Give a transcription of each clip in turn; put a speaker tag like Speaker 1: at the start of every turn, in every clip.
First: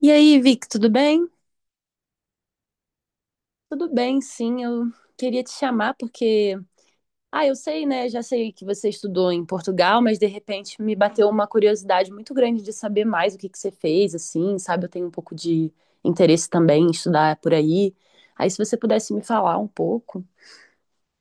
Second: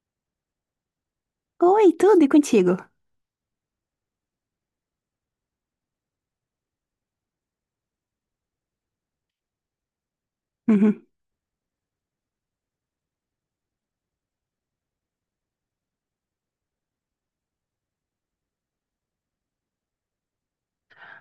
Speaker 1: E aí, Vic, tudo bem?
Speaker 2: Oi, tudo e contigo?
Speaker 1: Tudo bem, sim. Eu queria te chamar porque, eu sei, né? Já sei que você estudou em Portugal, mas de repente me
Speaker 2: Uhum.
Speaker 1: bateu uma curiosidade muito grande de saber mais o que que você fez, assim, sabe? Eu tenho um pouco de interesse também em estudar por aí. Aí, se você pudesse me falar um pouco.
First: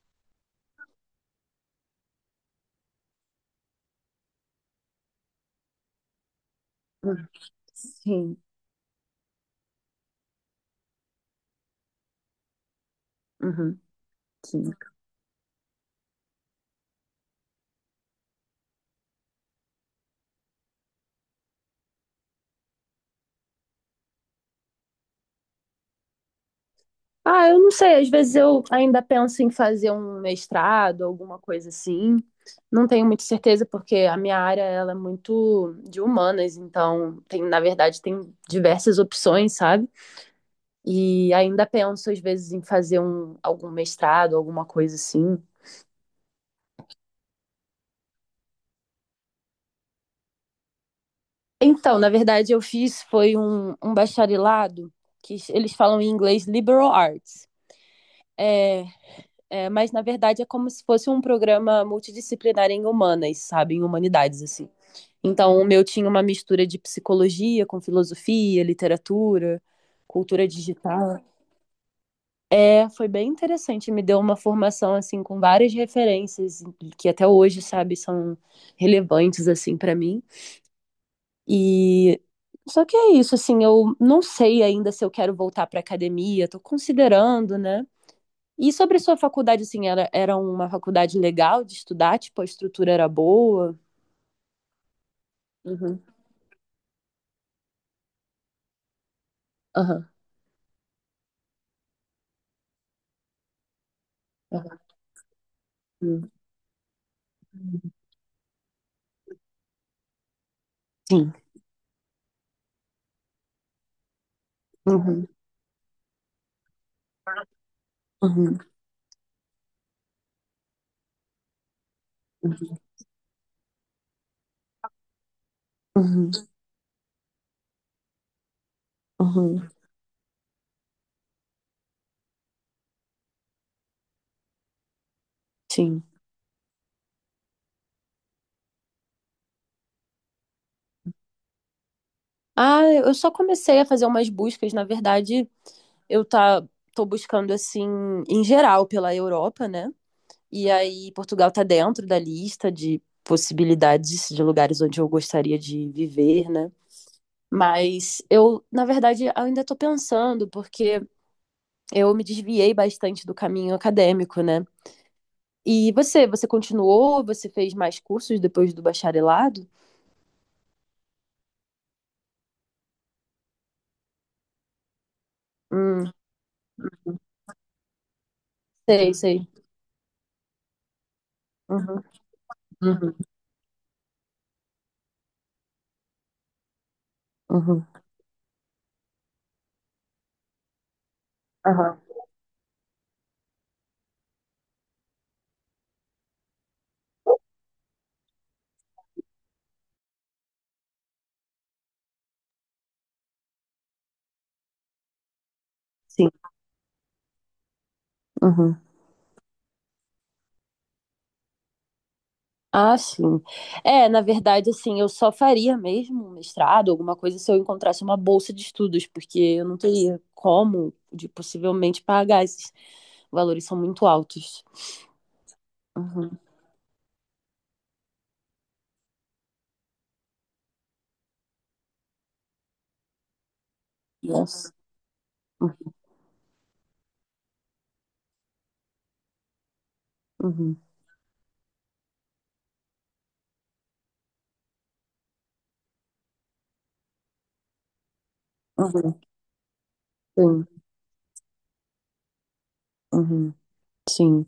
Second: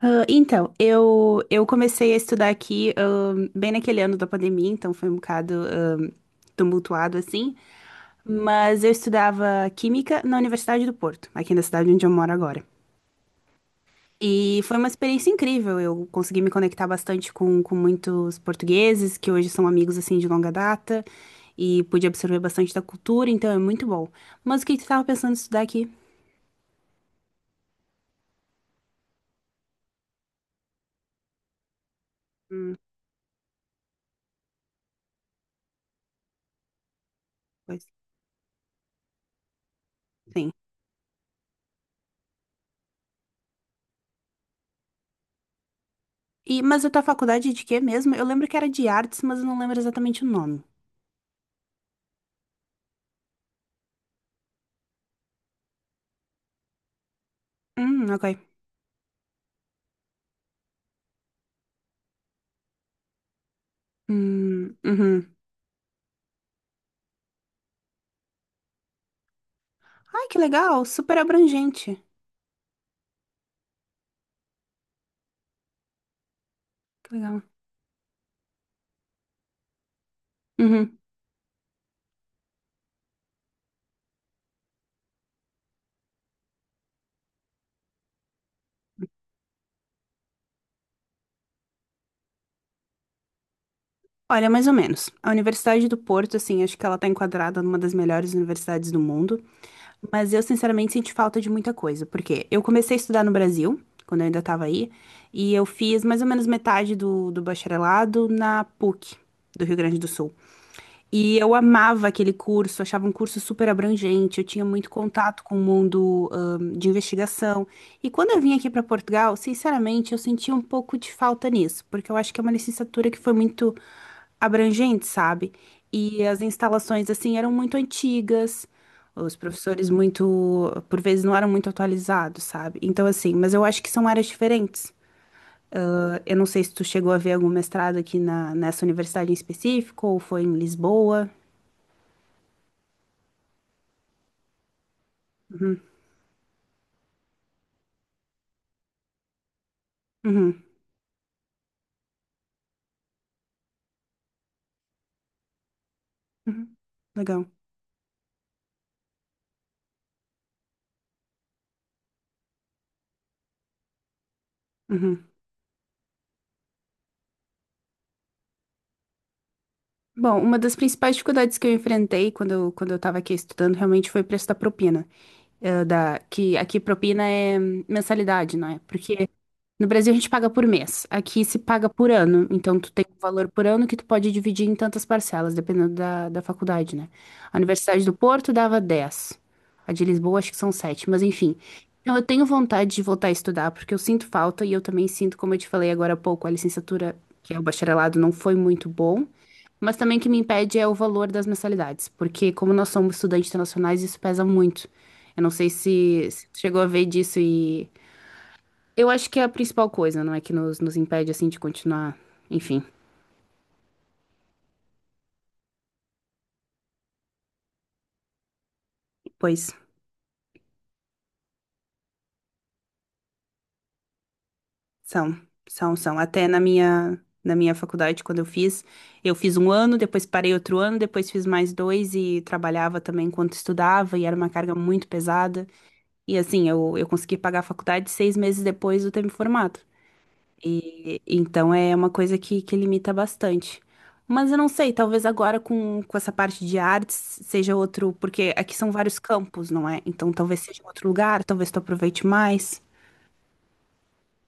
Speaker 2: Ah, então, eu comecei a estudar aqui, bem naquele ano da pandemia, então foi um bocado, tumultuado
Speaker 1: Hum.
Speaker 2: assim,
Speaker 1: Sim.
Speaker 2: mas eu estudava Química na Universidade do Porto, aqui na cidade onde eu moro agora.
Speaker 1: Uhum,
Speaker 2: E
Speaker 1: sim.
Speaker 2: foi uma experiência incrível, eu consegui me conectar bastante com muitos portugueses, que hoje são amigos assim de longa data, e pude absorver bastante da cultura, então é muito bom. Mas o que que tu estava pensando em estudar aqui?
Speaker 1: Ah, eu não sei, às vezes eu ainda penso em fazer um mestrado, alguma coisa assim.
Speaker 2: Hum,
Speaker 1: Não tenho muita certeza, porque a minha área ela é muito de humanas, então tem, na
Speaker 2: pois,
Speaker 1: verdade, tem diversas opções, sabe?
Speaker 2: sim.
Speaker 1: E ainda penso, às vezes, em fazer algum mestrado, alguma coisa assim.
Speaker 2: E, mas a tua faculdade é de quê mesmo? Eu lembro que era de artes, mas eu não lembro exatamente o nome.
Speaker 1: Então, na verdade, eu fiz foi um bacharelado que eles falam em inglês liberal arts.
Speaker 2: Ok.
Speaker 1: É. É, mas na verdade é como se fosse um programa multidisciplinar em humanas, sabe? Em humanidades, assim.
Speaker 2: Uhum.
Speaker 1: Então, o meu tinha uma mistura de psicologia com filosofia, literatura,
Speaker 2: Ai, que
Speaker 1: cultura
Speaker 2: legal, super
Speaker 1: digital.
Speaker 2: abrangente.
Speaker 1: É, foi bem interessante, me deu uma formação assim com várias referências que
Speaker 2: Que
Speaker 1: até
Speaker 2: legal.
Speaker 1: hoje, sabe, são relevantes assim para mim.
Speaker 2: Uhum.
Speaker 1: E só que é isso, assim, eu não sei ainda se eu quero voltar para academia, tô considerando, né? E sobre sua faculdade, assim, era uma faculdade legal de estudar? Tipo, a estrutura era boa?
Speaker 2: Olha, mais ou menos. A Universidade do
Speaker 1: Uhum.
Speaker 2: Porto, assim, acho que ela tá enquadrada numa das melhores universidades do mundo.
Speaker 1: Aham.
Speaker 2: Mas eu, sinceramente, senti falta de muita coisa, porque eu comecei a estudar no Brasil, quando eu ainda estava aí, e eu fiz mais ou
Speaker 1: Uhum.
Speaker 2: menos metade do bacharelado na PUC, do Rio Grande do Sul.
Speaker 1: Sim.
Speaker 2: E eu amava aquele curso, achava um curso super abrangente, eu tinha muito
Speaker 1: Uhum.
Speaker 2: contato com o mundo, de investigação. E quando eu vim
Speaker 1: Uhum.
Speaker 2: aqui para Portugal, sinceramente, eu senti um pouco de falta nisso, porque eu acho que é uma licenciatura que foi muito abrangente, sabe? E
Speaker 1: Uhum.
Speaker 2: as instalações, assim, eram muito antigas, os
Speaker 1: Uhum.
Speaker 2: professores muito, por vezes, não eram muito atualizados, sabe? Então, assim, mas eu acho que são áreas diferentes.
Speaker 1: Sim.
Speaker 2: Eu não sei se tu chegou a ver algum mestrado aqui na, nessa universidade em específico, ou foi em Lisboa.
Speaker 1: Ah, eu só comecei a fazer umas buscas, na verdade,
Speaker 2: Uhum,
Speaker 1: eu tá tô buscando assim em geral pela Europa, né?
Speaker 2: uhum,
Speaker 1: E aí Portugal tá dentro da lista de possibilidades de lugares onde eu gostaria de viver, né?
Speaker 2: uhum. Legal.
Speaker 1: Mas eu, na verdade, ainda tô pensando, porque eu me desviei bastante do caminho acadêmico, né?
Speaker 2: Uhum.
Speaker 1: E você continuou? Você fez mais cursos depois do bacharelado?
Speaker 2: Bom, uma das principais dificuldades que eu enfrentei quando eu estava aqui estudando realmente foi o preço da propina.
Speaker 1: Hum,
Speaker 2: Que aqui propina é mensalidade, não é?
Speaker 1: sei,
Speaker 2: Porque
Speaker 1: sei.
Speaker 2: no Brasil a gente paga por mês, aqui se paga
Speaker 1: Uhum,
Speaker 2: por ano. Então tu tem
Speaker 1: uhum,
Speaker 2: um valor por ano que tu pode dividir em tantas parcelas, dependendo da faculdade, né? A
Speaker 1: uhum.
Speaker 2: Universidade do Porto dava 10, a de Lisboa acho que são 7, mas enfim.
Speaker 1: Aham,
Speaker 2: Então eu tenho vontade de voltar a estudar, porque eu sinto falta e eu também sinto, como eu te falei agora há pouco, a licenciatura, que é o bacharelado, não foi muito bom. Mas também o que me impede é o valor das mensalidades, porque como nós somos estudantes internacionais, isso pesa muito. Eu não sei se,
Speaker 1: sim.
Speaker 2: se tu chegou a ver disso e
Speaker 1: Uhum.
Speaker 2: eu acho que é a principal coisa, não é que nos impede assim de continuar, enfim.
Speaker 1: Ah, sim. É, na verdade, assim, eu só faria mesmo um mestrado, alguma coisa, se eu encontrasse uma bolsa de estudos, porque eu
Speaker 2: Pois
Speaker 1: não teria como de possivelmente pagar esses valores são muito altos.
Speaker 2: são, são, são.
Speaker 1: Uhum.
Speaker 2: Até na minha faculdade quando eu fiz um ano, depois parei outro ano, depois fiz mais dois e trabalhava também enquanto estudava e era uma
Speaker 1: Nossa.
Speaker 2: carga muito pesada. E assim, eu consegui pagar a faculdade seis meses depois de eu ter me formado.
Speaker 1: Uhum.
Speaker 2: E, então é uma coisa que limita bastante. Mas eu não sei, talvez agora com essa parte de artes seja outro, porque aqui são vários
Speaker 1: Uhum.
Speaker 2: campos, não é? Então talvez
Speaker 1: Uhum.
Speaker 2: seja
Speaker 1: Sim.
Speaker 2: outro lugar, talvez tu aproveite mais.
Speaker 1: Uhum. Sim.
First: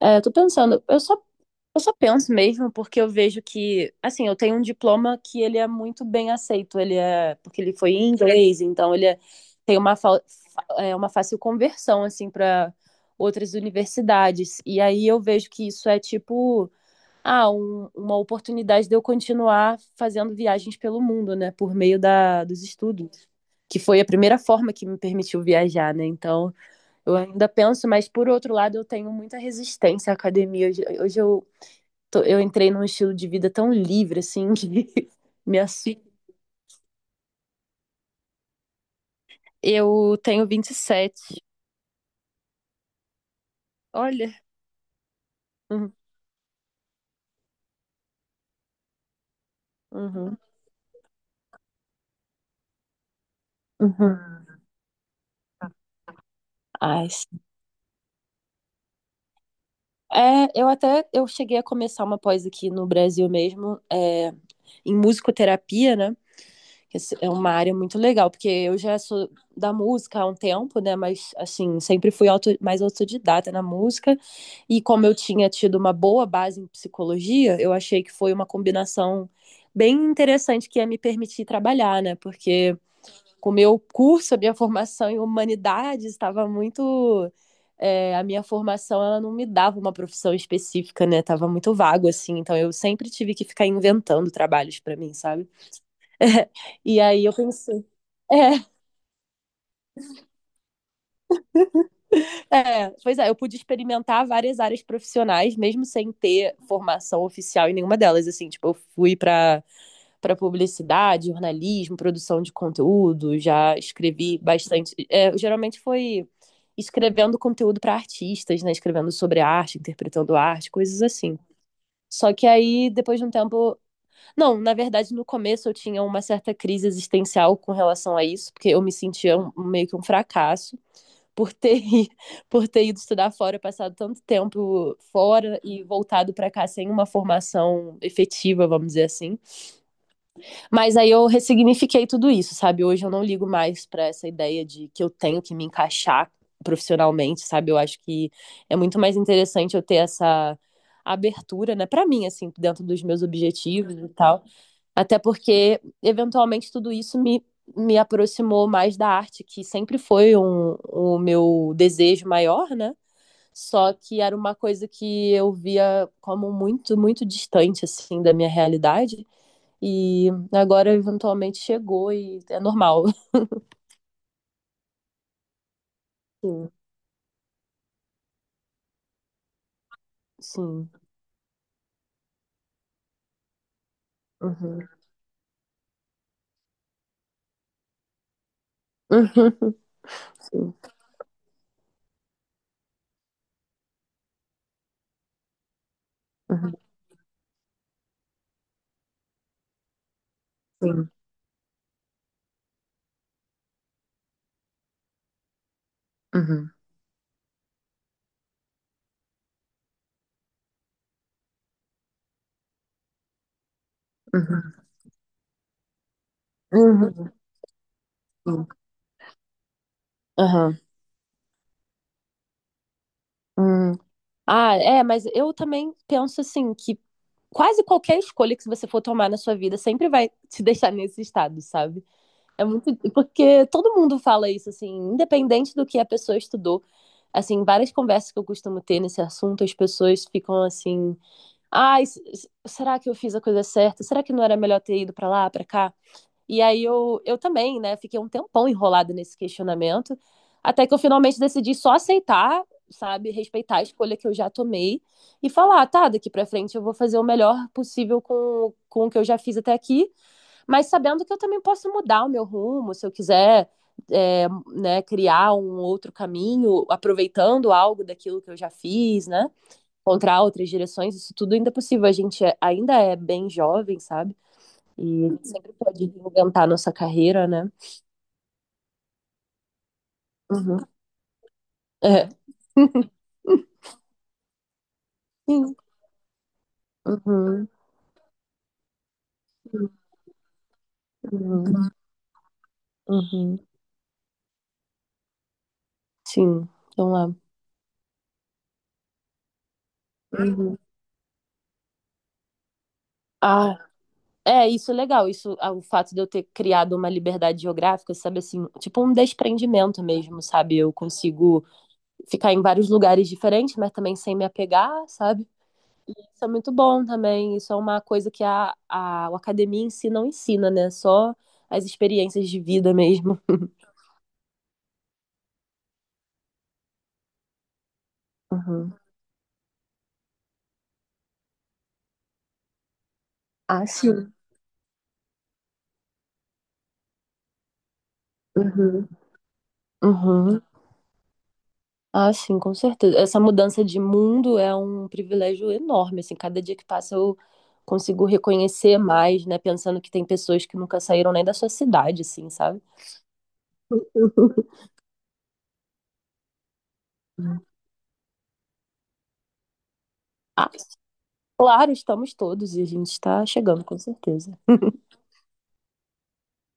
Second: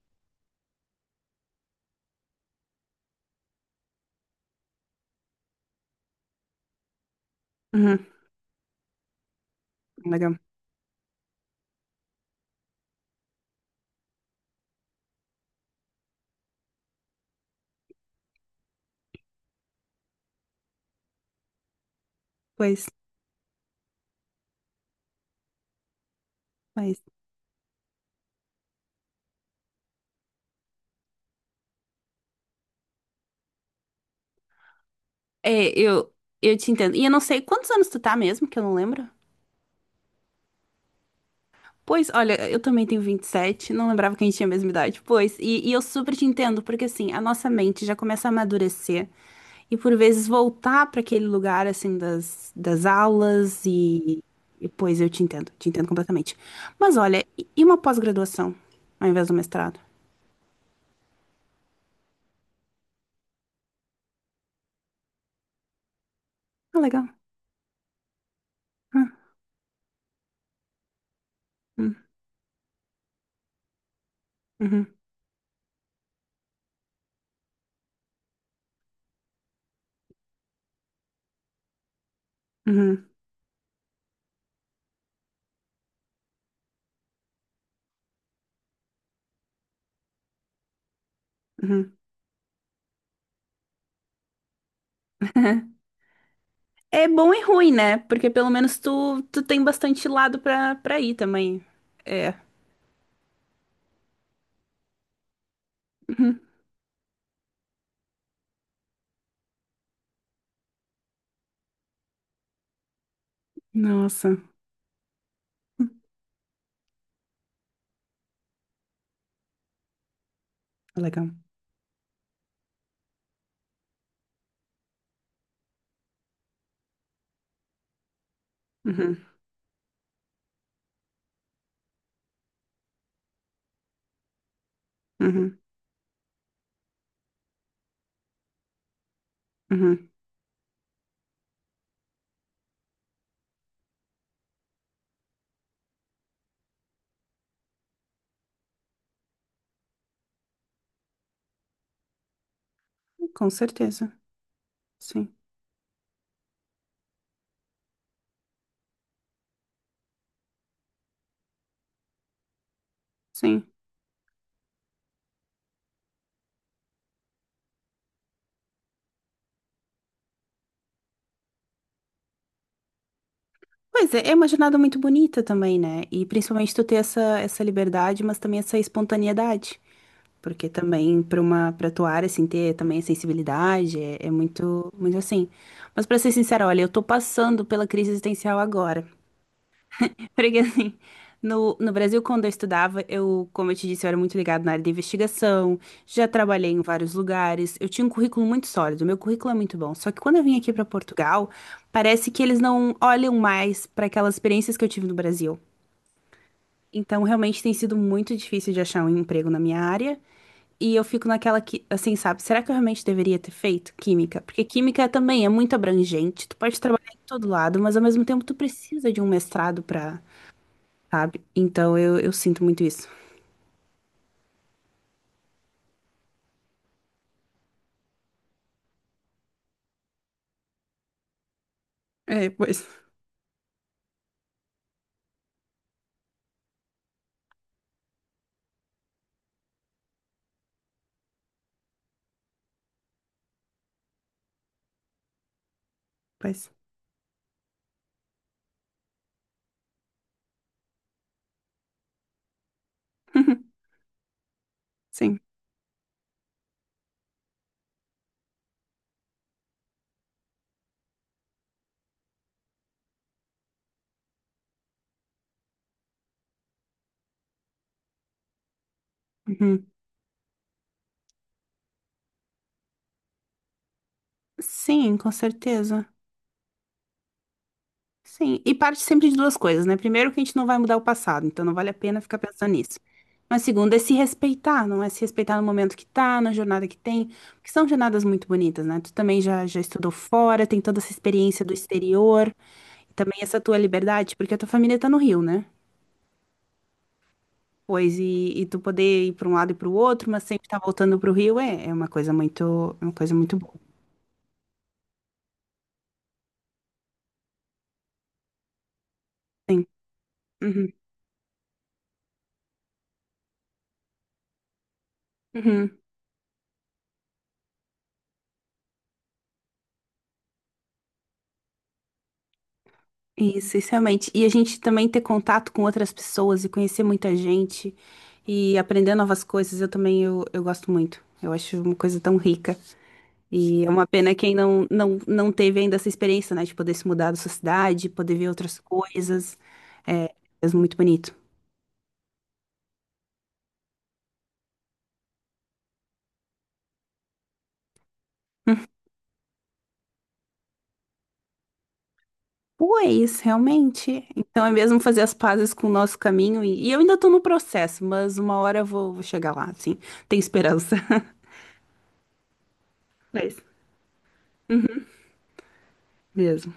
Speaker 1: É, eu tô pensando, eu só Eu só penso mesmo porque eu vejo que, assim, eu tenho um diploma que ele é muito bem aceito, porque ele foi
Speaker 2: Uhum,
Speaker 1: em inglês, então ele é- tem uma, fa-
Speaker 2: legal.
Speaker 1: fa- é, uma fácil conversão, assim, para outras universidades. E aí eu vejo que isso é tipo, uma oportunidade de eu continuar fazendo viagens pelo mundo, né, por meio dos
Speaker 2: Pois,
Speaker 1: estudos, que foi a primeira forma que me permitiu viajar, né, então...
Speaker 2: pois.
Speaker 1: Eu ainda penso, mas por outro lado, eu tenho muita resistência à academia. Hoje eu eu entrei num estilo de vida tão livre, assim, que me
Speaker 2: É,
Speaker 1: assusta.
Speaker 2: eu te entendo. E eu não sei quantos anos tu tá mesmo, que eu não lembro.
Speaker 1: Eu tenho 27.
Speaker 2: Pois, olha, eu também tenho vinte e sete, não lembrava que a
Speaker 1: Olha.
Speaker 2: gente tinha a mesma idade. Pois, e eu
Speaker 1: Uhum,
Speaker 2: super te entendo, porque assim, a nossa mente já começa a amadurecer e por vezes
Speaker 1: uhum,
Speaker 2: voltar para aquele lugar, assim, das aulas
Speaker 1: uhum.
Speaker 2: e. Pois, eu te entendo completamente. Mas
Speaker 1: Ai,
Speaker 2: olha,
Speaker 1: sim.
Speaker 2: e uma pós-graduação ao invés do mestrado?
Speaker 1: Eu até eu cheguei a começar uma pós aqui no Brasil mesmo, em musicoterapia, né?
Speaker 2: Ah, legal.
Speaker 1: É uma área muito legal, porque eu já sou
Speaker 2: Ah,
Speaker 1: da música há um tempo, né? Mas, assim,
Speaker 2: hum,
Speaker 1: sempre mais autodidata na música. E
Speaker 2: uhum,
Speaker 1: como eu tinha tido uma boa base em psicologia, eu achei que foi uma combinação bem interessante que ia me permitir trabalhar, né? Porque
Speaker 2: uhum,
Speaker 1: com o meu curso, a minha formação em humanidades estava muito. A minha formação, ela não me dava uma profissão específica, né? Tava muito
Speaker 2: uhum.
Speaker 1: vago, assim. Então, eu sempre tive que ficar inventando trabalhos para mim, sabe? E
Speaker 2: É
Speaker 1: aí
Speaker 2: bom
Speaker 1: eu
Speaker 2: e ruim,
Speaker 1: pensei.
Speaker 2: né? Porque pelo menos tu, tu tem bastante lado pra ir também. É.
Speaker 1: Pois é, eu pude experimentar várias áreas profissionais, mesmo sem
Speaker 2: Uhum.
Speaker 1: ter formação oficial em nenhuma delas. Assim, tipo, eu fui para para publicidade, jornalismo, produção de conteúdo, já
Speaker 2: Nossa,
Speaker 1: escrevi bastante. É, geralmente foi escrevendo conteúdo para artistas, né? Escrevendo sobre arte, interpretando arte, coisas
Speaker 2: legal.
Speaker 1: assim. Só que aí, depois de um tempo. Não, na verdade, no começo eu tinha uma certa crise existencial com relação a isso, porque eu me
Speaker 2: Uhum.
Speaker 1: sentia meio que um fracasso. por ter, por ter ido estudar fora, passado tanto tempo
Speaker 2: Uhum,
Speaker 1: fora e voltado para cá sem uma formação efetiva, vamos dizer assim.
Speaker 2: uhum,
Speaker 1: Mas aí eu ressignifiquei tudo isso, sabe? Hoje eu não ligo mais para essa ideia de que eu tenho que me encaixar profissionalmente, sabe? Eu acho que é muito mais interessante eu ter essa abertura, né, para mim assim, dentro dos meus
Speaker 2: com
Speaker 1: objetivos e
Speaker 2: certeza.
Speaker 1: tal. Até
Speaker 2: Sim,
Speaker 1: porque, eventualmente, tudo isso me aproximou mais da arte, que sempre foi o meu desejo maior, né?
Speaker 2: sim.
Speaker 1: Só que era uma coisa que eu via como muito distante, assim, da minha realidade. E agora, eventualmente, chegou e é normal.
Speaker 2: Pois é, é uma jornada muito bonita também, né? E
Speaker 1: Sim,
Speaker 2: principalmente tu ter essa, essa liberdade, mas também essa espontaneidade. Porque
Speaker 1: sim.
Speaker 2: também para uma para tua área assim ter também a sensibilidade é, é
Speaker 1: Uhum.
Speaker 2: muito muito assim. Mas para ser sincera, olha, eu tô passando pela crise existencial agora.
Speaker 1: Uhum.
Speaker 2: Porque
Speaker 1: Sim.
Speaker 2: assim, no Brasil, quando eu estudava, eu, como eu te disse, eu era muito ligado na área de investigação, já trabalhei
Speaker 1: Uhum.
Speaker 2: em vários lugares, eu tinha um currículo muito sólido, meu currículo é muito bom. Só que quando eu vim aqui para
Speaker 1: Sim.
Speaker 2: Portugal, parece que eles não olham mais para aquelas experiências que eu tive no Brasil.
Speaker 1: Uhum.
Speaker 2: Então, realmente tem sido muito difícil de achar um emprego na minha área. E eu fico naquela que, assim, sabe, será que eu realmente deveria ter feito química? Porque
Speaker 1: Uhum.
Speaker 2: química também é muito abrangente, tu pode trabalhar em
Speaker 1: Uhum.
Speaker 2: todo lado, mas ao mesmo tempo tu
Speaker 1: Sim.
Speaker 2: precisa de um mestrado para
Speaker 1: Aham.
Speaker 2: sabe? Então eu sinto muito isso.
Speaker 1: Hum. Ah, é, mas eu também penso assim que quase qualquer escolha que você for tomar na sua vida sempre vai te deixar nesse estado, sabe?
Speaker 2: É,
Speaker 1: É
Speaker 2: pois,
Speaker 1: muito porque todo mundo fala isso assim, independente do que a pessoa estudou. Assim, várias conversas que eu costumo ter nesse assunto, as pessoas ficam assim: "Ai, será que eu fiz a coisa certa? Será que não era melhor ter ido pra lá, pra cá?" E
Speaker 2: pois.
Speaker 1: aí eu também, né, fiquei um tempão enrolada nesse questionamento, até que eu finalmente decidi só aceitar, sabe,
Speaker 2: Uhum,
Speaker 1: respeitar a escolha que eu já tomei
Speaker 2: sim.
Speaker 1: e falar, tá, daqui pra frente eu vou fazer o melhor possível com o que eu já fiz até aqui, mas sabendo que eu também posso mudar o meu rumo, se eu quiser, é, né, criar um outro caminho, aproveitando algo daquilo que eu já fiz, né,
Speaker 2: Uhum.
Speaker 1: encontrar outras direções, isso tudo ainda é possível, ainda é bem jovem, sabe?
Speaker 2: Sim,
Speaker 1: E a
Speaker 2: com
Speaker 1: gente sempre pode
Speaker 2: certeza.
Speaker 1: reinventar nossa carreira, né?
Speaker 2: Sim. E parte sempre de duas coisas, né? Primeiro, que a gente não vai
Speaker 1: Uhum.
Speaker 2: mudar o passado, então não vale a pena ficar
Speaker 1: É.
Speaker 2: pensando nisso. Mas segundo, é se respeitar, não é se respeitar no
Speaker 1: Sim.
Speaker 2: momento que tá, na jornada que tem,
Speaker 1: Uhum.
Speaker 2: porque são jornadas muito bonitas, né? Tu também já, já estudou fora, tem toda essa experiência do
Speaker 1: Uhum.
Speaker 2: exterior, e também
Speaker 1: Uhum.
Speaker 2: essa tua liberdade, porque a tua família tá no Rio, né?
Speaker 1: Sim. Então é.
Speaker 2: Pois, e tu poder ir para um lado e para o outro, mas sempre
Speaker 1: Uhum.
Speaker 2: estar voltando para o Rio é, é uma coisa muito, é uma coisa muito boa.
Speaker 1: Ah, é, isso é legal. Isso, ah, o fato de eu ter criado uma liberdade geográfica, sabe assim, tipo um
Speaker 2: Sim.
Speaker 1: desprendimento mesmo, sabe? Eu
Speaker 2: Uhum.
Speaker 1: consigo ficar em vários lugares diferentes, mas também sem me apegar, sabe?
Speaker 2: Uhum.
Speaker 1: Isso é muito bom também. Isso é uma coisa que a academia em si não ensina, né? Só as experiências de vida mesmo.
Speaker 2: Isso realmente. E a gente também ter contato com outras pessoas e conhecer muita gente e
Speaker 1: Uhum.
Speaker 2: aprender novas coisas, eu também eu gosto muito. Eu acho uma coisa tão rica. E
Speaker 1: Ah,
Speaker 2: é uma
Speaker 1: sim.
Speaker 2: pena quem não, não, não teve ainda essa experiência, né? De poder se mudar da sua cidade, poder ver outras
Speaker 1: Uhum.
Speaker 2: coisas. É,
Speaker 1: Uhum.
Speaker 2: é muito bonito.
Speaker 1: Ah, sim, com certeza. Essa mudança de mundo é um privilégio enorme, assim, cada dia que passa eu consigo reconhecer mais, né, pensando que tem pessoas que nunca saíram nem da sua cidade, assim, sabe?
Speaker 2: Pois, realmente. Então é mesmo fazer as pazes com o nosso caminho. E eu ainda tô no
Speaker 1: Uhum.
Speaker 2: processo, mas uma hora eu vou chegar lá, assim. Tem
Speaker 1: Ah,
Speaker 2: esperança.
Speaker 1: claro, estamos todos e a gente está
Speaker 2: Mas,
Speaker 1: chegando, com certeza.
Speaker 2: mesmo.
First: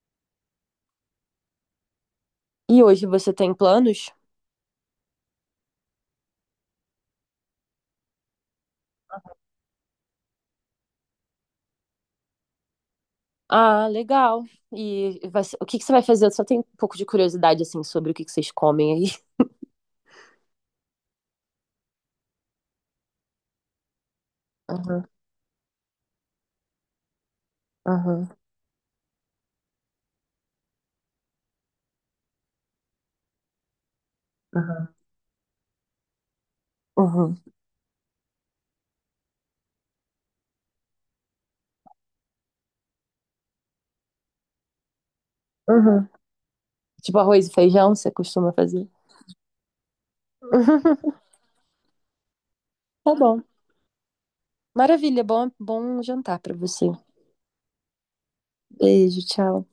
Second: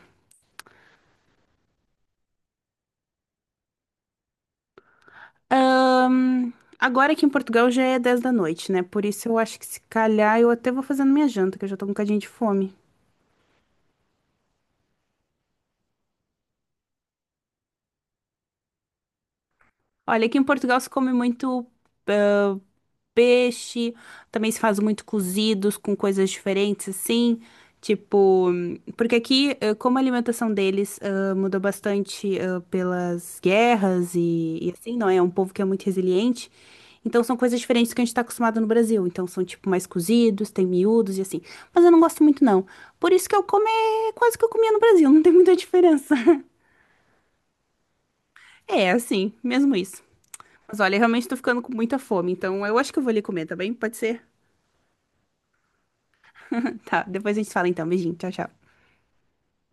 Speaker 1: E hoje você tem planos?
Speaker 2: Ahn, agora aqui em Portugal já é 10 da noite, né? Por isso eu acho que se calhar eu até vou fazendo minha janta, que eu já tô com um bocadinho de fome.
Speaker 1: Ah, legal. O que que você vai fazer? Eu só tenho um pouco de curiosidade, assim, sobre o que que vocês comem aí.
Speaker 2: Olha, aqui em Portugal se come muito peixe. Também se faz muito
Speaker 1: Aham,
Speaker 2: cozidos com coisas diferentes, assim.
Speaker 1: aham,
Speaker 2: Tipo, porque aqui, como a alimentação deles mudou bastante pelas guerras e
Speaker 1: aham,
Speaker 2: assim, não é? É um povo que é muito resiliente. Então são
Speaker 1: aham.
Speaker 2: coisas diferentes que a gente tá acostumado no Brasil. Então são, tipo, mais cozidos, tem miúdos e assim. Mas eu não gosto muito, não. Por isso que eu como é quase que eu comia no Brasil, não tem muita
Speaker 1: Aham.
Speaker 2: diferença.
Speaker 1: Tipo arroz e feijão, você costuma fazer?
Speaker 2: É, assim, mesmo isso. Mas olha,
Speaker 1: Uhum,
Speaker 2: eu realmente tô ficando com muita fome, então eu acho que eu vou
Speaker 1: tá
Speaker 2: ali
Speaker 1: bom.
Speaker 2: comer, tá bem? Pode ser?
Speaker 1: Maravilha, bom jantar para você.
Speaker 2: Tá, depois a gente fala então. Beijinho, tchau, tchau.
Speaker 1: Beijo, tchau.